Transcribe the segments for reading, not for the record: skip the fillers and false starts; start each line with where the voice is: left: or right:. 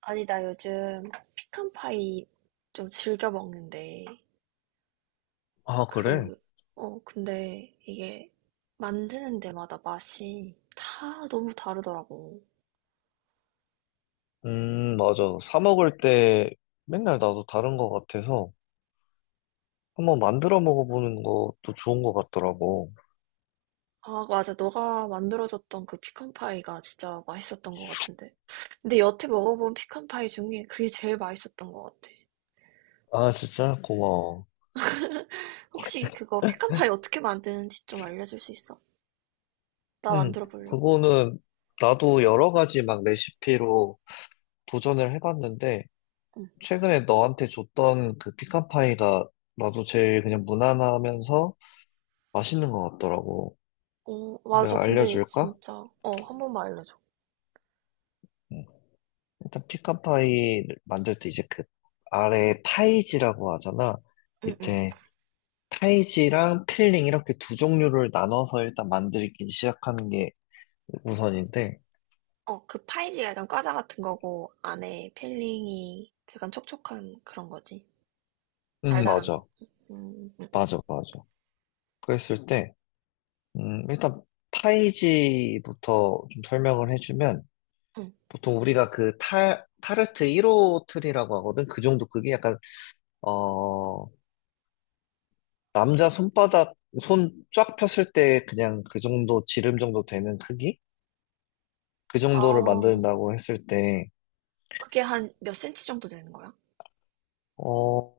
right: 아니, 나 요즘 피칸파이 좀 즐겨 먹는데,
left: 아, 그래?
right: 그, 근데 이게 만드는 데마다 맛이 다 너무 다르더라고.
left: 맞아. 사 먹을 때 맨날 나도 다른 거 같아서 한번 만들어 먹어보는 것도 좋은 거 같더라고.
right: 아, 맞아. 너가 만들어줬던 그 피칸파이가 진짜 맛있었던 것 같은데. 근데 여태 먹어본 피칸파이 중에 그게 제일 맛있었던 것 같아.
left: 아, 진짜? 고마워.
right: 혹시 그거 피칸파이 어떻게 만드는지 좀 알려줄 수 있어? 나
left: 음,
right: 만들어 보려고.
left: 그거는 나도 여러 가지 막 레시피로 도전을 해봤는데
right: 응.
left: 최근에 너한테 줬던 그 피칸파이가 나도 제일 그냥 무난하면서 맛있는 거 같더라고.
right: 맞아.
left: 내가
right: 근데
left: 알려줄까?
right: 진짜, 어, 한 번만 알려줘.
left: 음, 일단 피칸파이 만들 때 이제 그 아래 파이지라고 하잖아.
right: 응, 응.
left: 밑에 타이지랑 필링 이렇게 두 종류를 나눠서 일단 만들기 시작하는 게 우선인데,
right: 어, 그 파이지가 약간 과자 같은 거고, 안에 필링이 약간 촉촉한 그런 거지. 달달한
left: 맞아.
right: 거. 음, 음,
left: 맞아, 맞아. 그랬을 때, 일단 타이지부터 좀 설명을 해주면,
right: 음.
left: 보통 우리가 그 타 타르트 1호 틀이라고 하거든? 그 정도 크기? 약간, 어, 남자 손바닥, 손 쫙 폈을 때 그냥 그 정도, 지름 정도 되는 크기? 그 정도를
right: 아,
left: 만든다고 했을 때,
right: 그게 한 몇 센치 정도 되는 거야?
left: 어,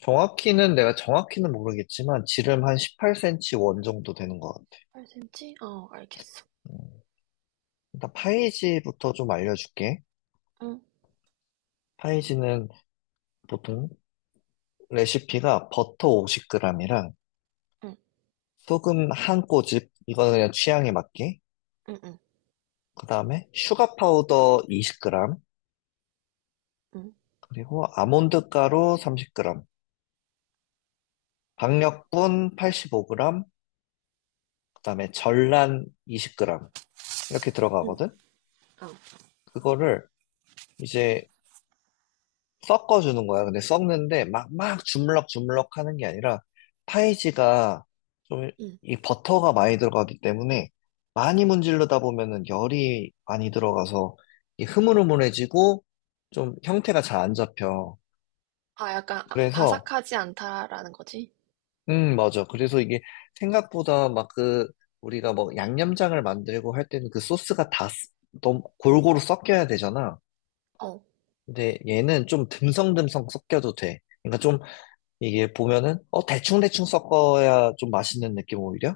left: 정확히는 모르겠지만 지름 한 18cm 원 정도 되는 것 같아.
right: 8cm? 어, 알겠어.
left: 음, 일단 파이지부터 좀 알려줄게.
right: 응,
left: 파이지는 보통 레시피가 버터 50g이랑
right: 응,
left: 소금 한 꼬집, 이거는 그냥 취향에 맞게.
right: 응, 응,
left: 그 다음에 슈가 파우더 20g,
right: 응,
left: 그리고 아몬드 가루 30g,
right: 응,
left: 박력분 85g, 그 다음에 전란 20g 이렇게
right: 응,
left: 들어가거든.
right: 어,
left: 그거를 이제 섞어주는 거야. 근데 섞는데 막 주물럭 주물럭 하는 게 아니라 파이지가 좀
right: 응.
left: 이 버터가 많이 들어가기 때문에 많이 문지르다 보면은 열이 많이 들어가서 이 흐물흐물해지고 좀 형태가 잘 안 잡혀.
right: 아, 약간
left: 그래서,
right: 바삭하지 않다라는 거지?
left: 맞아. 그래서 이게 생각보다 막 그, 우리가 뭐 양념장을 만들고 할 때는 그 소스가 너무 골고루 섞여야 되잖아.
right: 어,
left: 근데 얘는 좀 듬성듬성 섞여도 돼. 그러니까 좀 이게 보면은, 대충대충 섞어야 좀 맛있는 느낌 오히려?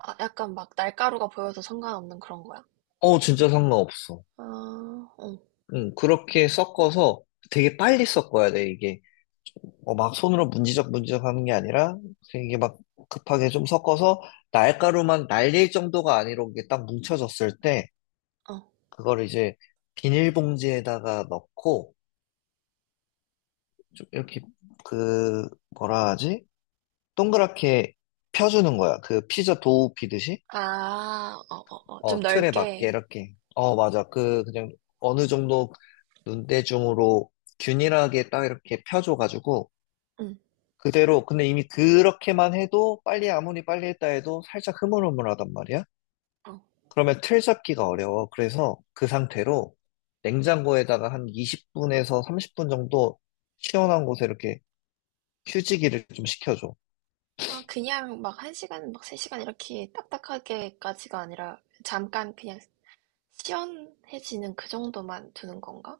right: 아, 약간 막 날가루가 보여서 상관없는 그런 거야?
left: 어, 진짜 상관없어.
right: 아, 어,
left: 응, 그렇게 섞어서 되게 빨리 섞어야 돼, 이게. 막 손으로 문지적 문지적 하는 게 아니라, 이게 막 급하게 좀 섞어서 날가루만 날릴 정도가 아니라 이게 딱 뭉쳐졌을 때,
right: 어.
left: 그걸 이제 비닐봉지에다가 넣고, 좀 이렇게, 그, 뭐라 하지? 동그랗게 펴주는 거야. 그 피자 도우 피듯이.
right: 아, 어, 어, 어. 좀
left: 틀에 맞게
right: 넓게.
left: 이렇게. 어, 맞아. 그냥 어느 정도 눈대중으로 균일하게 딱 이렇게 펴줘가지고,
right: 응,
left: 그대로, 근데 이미 그렇게만 해도 빨리 아무리 빨리 했다 해도 살짝 흐물흐물하단 말이야?
right: 어.
left: 그러면 틀 잡기가 어려워. 그래서 그 상태로 냉장고에다가 한 20분에서 30분 정도 시원한 곳에 이렇게 휴지기를 좀 시켜줘.
right: 아, 그냥 막 1시간, 막 3시간 이렇게 딱딱하게까지가 아니라 잠깐 그냥 시원해지는 그 정도만 두는 건가?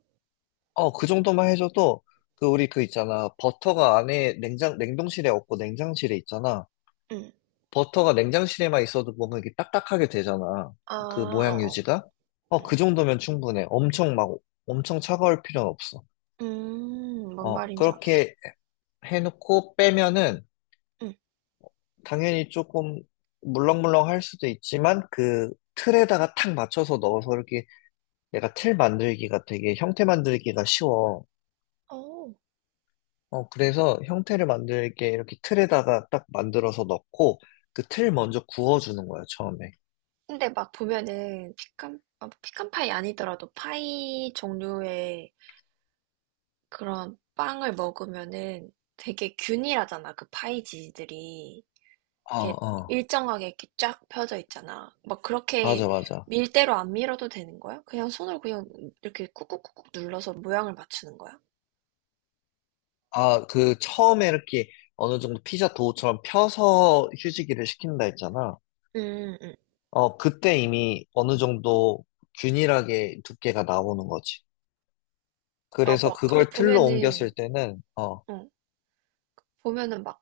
left: 그 정도만 해줘도 그 우리 그 있잖아. 버터가 안에 냉동실에 없고 냉장실에 있잖아.
right: 응.
left: 버터가 냉장실에만 있어도 보면 이게 딱딱하게 되잖아.
right: 아,
left: 그 모양
right: 어어.
left: 유지가. 어,
right: 응.
left: 그 정도면 충분해. 엄청 막, 엄청 차가울 필요는 없어.
right: 뭔 말인지 알았어.
left: 그렇게 해놓고 빼면은
right: 응.
left: 당연히 조금 물렁물렁 할 수도 있지만 그 틀에다가 탁 맞춰서 넣어서 이렇게 내가 틀 만들기가 되게 형태 만들기가 쉬워.
right: 어.
left: 그래서 형태를 만들게 이렇게 틀에다가 딱 만들어서 넣고 그 틀 먼저 구워주는 거야, 처음에.
right: 근데 막 보면은 피칸 파이 아니더라도 파이 종류의 그런 빵을 먹으면은 되게 균일하잖아, 그 파이지들이.
left: 어,
right: 이렇게
left: 어.
right: 일정하게 이렇게 쫙 펴져 있잖아. 막
left: 맞아,
right: 그렇게
left: 맞아.
right: 밀대로 안 밀어도 되는 거야? 그냥 손으로 그냥 이렇게 꾹꾹꾹꾹 눌러서 모양을 맞추는 거야?
left: 아, 그 처음에 이렇게 어느 정도 피자 도우처럼 펴서 휴지기를 시킨다 했잖아.
right: 음, 음.
left: 그때 이미 어느 정도 균일하게 두께가 나오는 거지.
right: 아,
left: 그래서
right: 막, 근데
left: 그걸 틀로 옮겼을 때는,
right: 어, 보면은 막,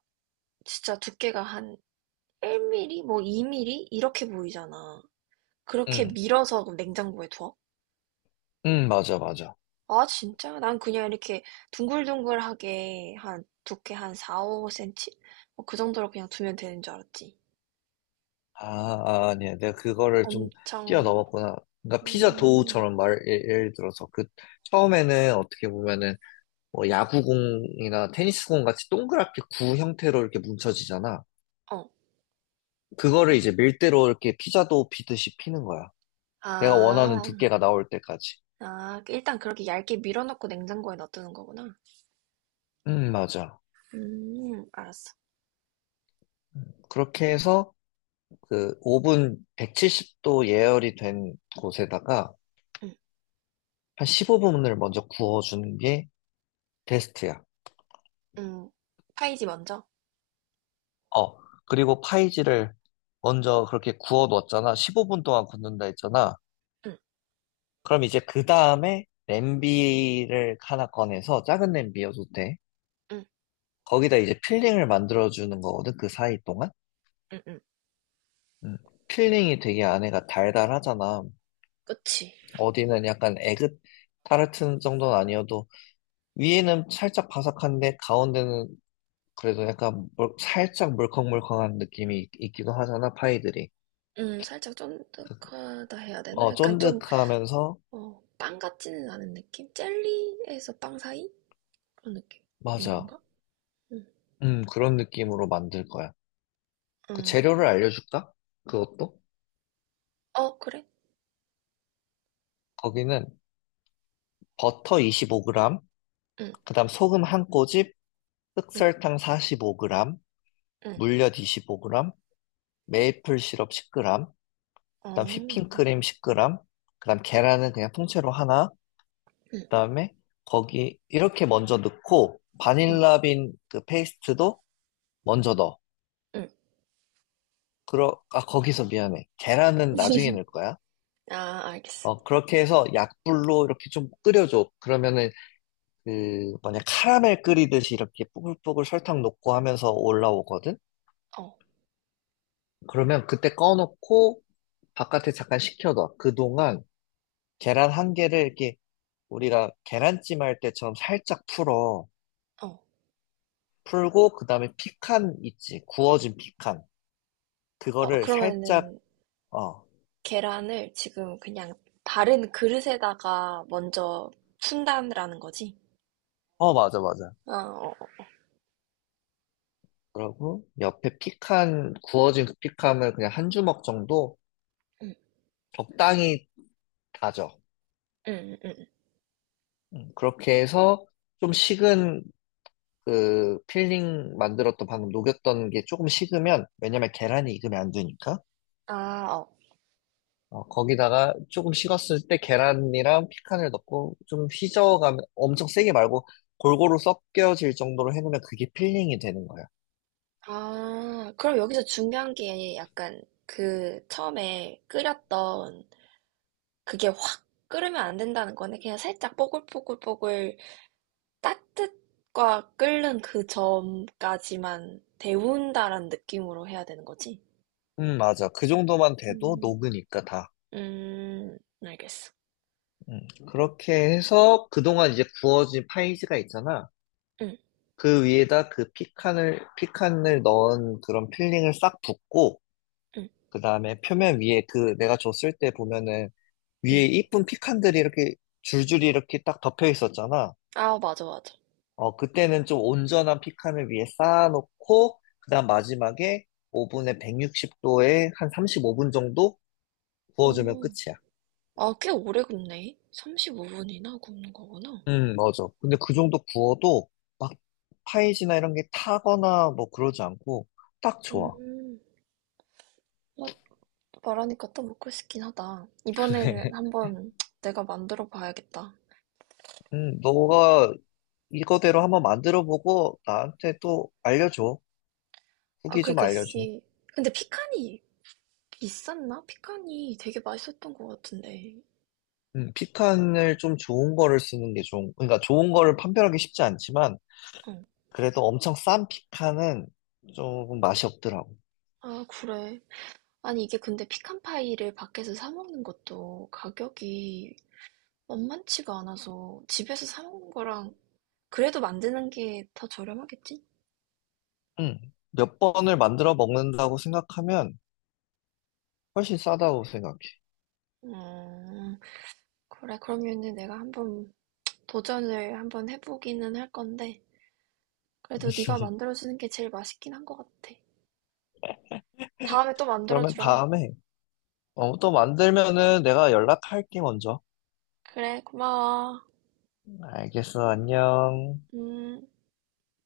right: 진짜 두께가 한 1mm? 뭐 2mm? 이렇게 보이잖아. 그렇게
left: 응,
right: 밀어서 냉장고에 둬?
left: 응, 맞아, 맞아.
right: 아, 진짜? 난 그냥 이렇게 둥글둥글하게 한, 두께 한 4, 5cm? 그 정도로 그냥 두면 되는 줄 알았지.
left: 아, 아니야. 내가 그거를 좀
right: 엄청,
left: 뛰어넘었구나. 그러니까 피자
right: 음,
left: 도우처럼 예를 들어서 그 처음에는 어떻게 보면은 뭐 야구공이나 테니스공 같이 동그랗게 구 형태로 이렇게 뭉쳐지잖아.
right: 어.
left: 그거를 이제 밀대로 이렇게 피자도 비듯이 피는 거야. 내가 원하는
right: 아,
left: 두께가 나올 때까지.
right: 일단 그렇게 얇게 밀어넣고 냉장고에 넣어두는 거구나.
left: 맞아.
right: 알았어.
left: 그렇게 해서 그 오븐 170도 예열이 된 곳에다가
right: 응,
left: 한 15분을 먼저 구워주는 게 베스트야.
right: 응. 파이지 먼저.
left: 어, 그리고 파이지를 먼저 그렇게 구워 놓았잖아. 15분 동안 굽는다 했잖아.
right: 응,
left: 그럼 이제 그 다음에 냄비를 하나 꺼내서 작은 냄비여도 돼.
right: 응,
left: 거기다 이제 필링을 만들어주는 거거든, 그 사이 동안.
right: 응, 응.
left: 음, 필링이 되게 안에가 달달하잖아.
right: 그치.
left: 어디는 약간 에그 타르트 정도는 아니어도 위에는 살짝 바삭한데 가운데는 그래도 약간 살짝 물컹물컹한 느낌이 있기도 하잖아, 파이들이.
right: 살짝 쫀득하다 해야 되나?
left: 어,
right: 약간 좀,
left: 쫀득하면서
right: 어, 빵 같지는 않은 느낌? 젤리에서 빵 사이? 그런 느낌인
left: 맞아.
right: 건가? 응,
left: 그런 느낌으로 만들 거야. 그
right: 응.
left: 재료를 알려줄까? 그것도?
right: 어, 그래?
left: 거기는 버터 25g,
right: 응,
left: 그다음 소금 한 꼬집,
right: 응,
left: 흑설탕 45g,
right: 응.
left: 물엿 25g, 메이플 시럽 10g, 그다음
right: 어,
left: 휘핑크림 10g, 그다음 계란은 그냥 통째로 하나,
right: 응,
left: 그다음에 거기 이렇게 먼저 넣고
right: 응,
left: 바닐라빈 그 페이스트도 먼저 넣어.
right: 응.
left: 그러 아 거기서 미안해. 계란은 나중에 넣을 거야.
right: 아, 알겠어.
left: 그렇게 해서 약불로 이렇게 좀 끓여줘. 그러면은 그 뭐냐 카라멜 끓이듯이 이렇게 뽀글뽀글 설탕 녹고 하면서 올라오거든.
right: 어,
left: 그러면 그때 꺼놓고 바깥에 잠깐 식혀둬. 그동안 계란 한 개를 이렇게 우리가 계란찜 할 때처럼 살짝 풀어.
right: 어.
left: 풀고, 그 다음에 피칸 있지. 구워진 피칸.
right: 어,
left: 그거를 살짝,
right: 그러면은,
left: 어,
right: 계란을 지금 그냥 다른 그릇에다가 먼저 푼다라는 거지?
left: 어, 맞아, 맞아.
right: 아, 어, 어.
left: 그러고, 구워진 그 피칸을 그냥 한 주먹 정도
right: 음,
left: 적당히 다져.
right: 응. 응.
left: 그렇게 해서 좀 식은 그 필링 만들었던 방금 녹였던 게 조금 식으면, 왜냐면 계란이 익으면 안 되니까.
right: 아, 어.
left: 거기다가 조금 식었을 때 계란이랑 피칸을 넣고 좀 휘저어가면 엄청 세게 말고 골고루 섞여질 정도로 해놓으면 그게 필링이 되는 거야.
right: 아, 그럼 여기서 중요한 게 약간 그 처음에 끓였던 그게 확 끓으면 안 된다는 거네. 그냥 살짝 뽀글뽀글뽀글 따뜻과 끓는 그 점까지만 데운다라는 느낌으로 해야 되는 거지?
left: 맞아. 그 정도만 돼도
right: 음,
left: 녹으니까 다.
right: 음, 알겠어.
left: 그렇게 해서 그동안 이제 구워진 파이지가 있잖아.
right: 응,
left: 그 위에다 그 피칸을 넣은 그런 필링을 싹 붓고,
right: 응,
left: 그 다음에 표면 위에 그 내가 줬을 때 보면은
right: 응.
left: 위에 이쁜 피칸들이 이렇게 줄줄이 이렇게 딱 덮여 있었잖아.
right: 아, 맞아, 맞아.
left: 어, 그때는 좀 온전한 피칸을 위에 쌓아놓고, 그 다음 마지막에 오븐에 160도에 한 35분 정도 구워주면
right: 어.
left: 끝이야.
right: 아, 꽤 오래 굽네. 35분이나 굽는 거구나.
left: 맞아. 근데 그 정도 구워도 막 파이지나 이런 게 타거나 뭐 그러지 않고 딱 좋아.
right: 음, 나 말하니까 또 먹고 싶긴 하다. 이번에는 한번 내가 만들어 봐야겠다.
left: 너가 이거대로 한번 만들어보고 나한테 또 알려줘.
right: 아,
left: 후기 좀
right: 그러니까
left: 알려줘.
right: 이게 근데 피칸이 비쌌나? 피칸이 되게 맛있었던 것 같은데.
left: 피칸을 좀 좋은 거를 쓰는 게 좋은, 그러니까 좋은 거를 판별하기 쉽지 않지만,
right: 응.
left: 그래도 엄청 싼 피카는 조금 맛이 없더라고.
right: 아, 그래. 아니, 이게 근데 피칸 파이를 밖에서 사 먹는 것도 가격이 만만치가 않아서 집에서 사 먹는 거랑 그래도 만드는 게 더 저렴하겠지?
left: 응. 몇 번을 만들어 먹는다고 생각하면 훨씬 싸다고 생각해.
right: 음, 그래. 그러면은 내가 한번 도전을 한번 해보기는 할 건데, 그래도 네가 만들어주는 게 제일 맛있긴 한 것 같아. 다음에 또
left: 그러면
right: 만들어주라.
left: 다음에 또 만들면은 내가 연락할게 먼저.
right: 그래, 고마워.
left: 알겠어, 안녕.
right: 음.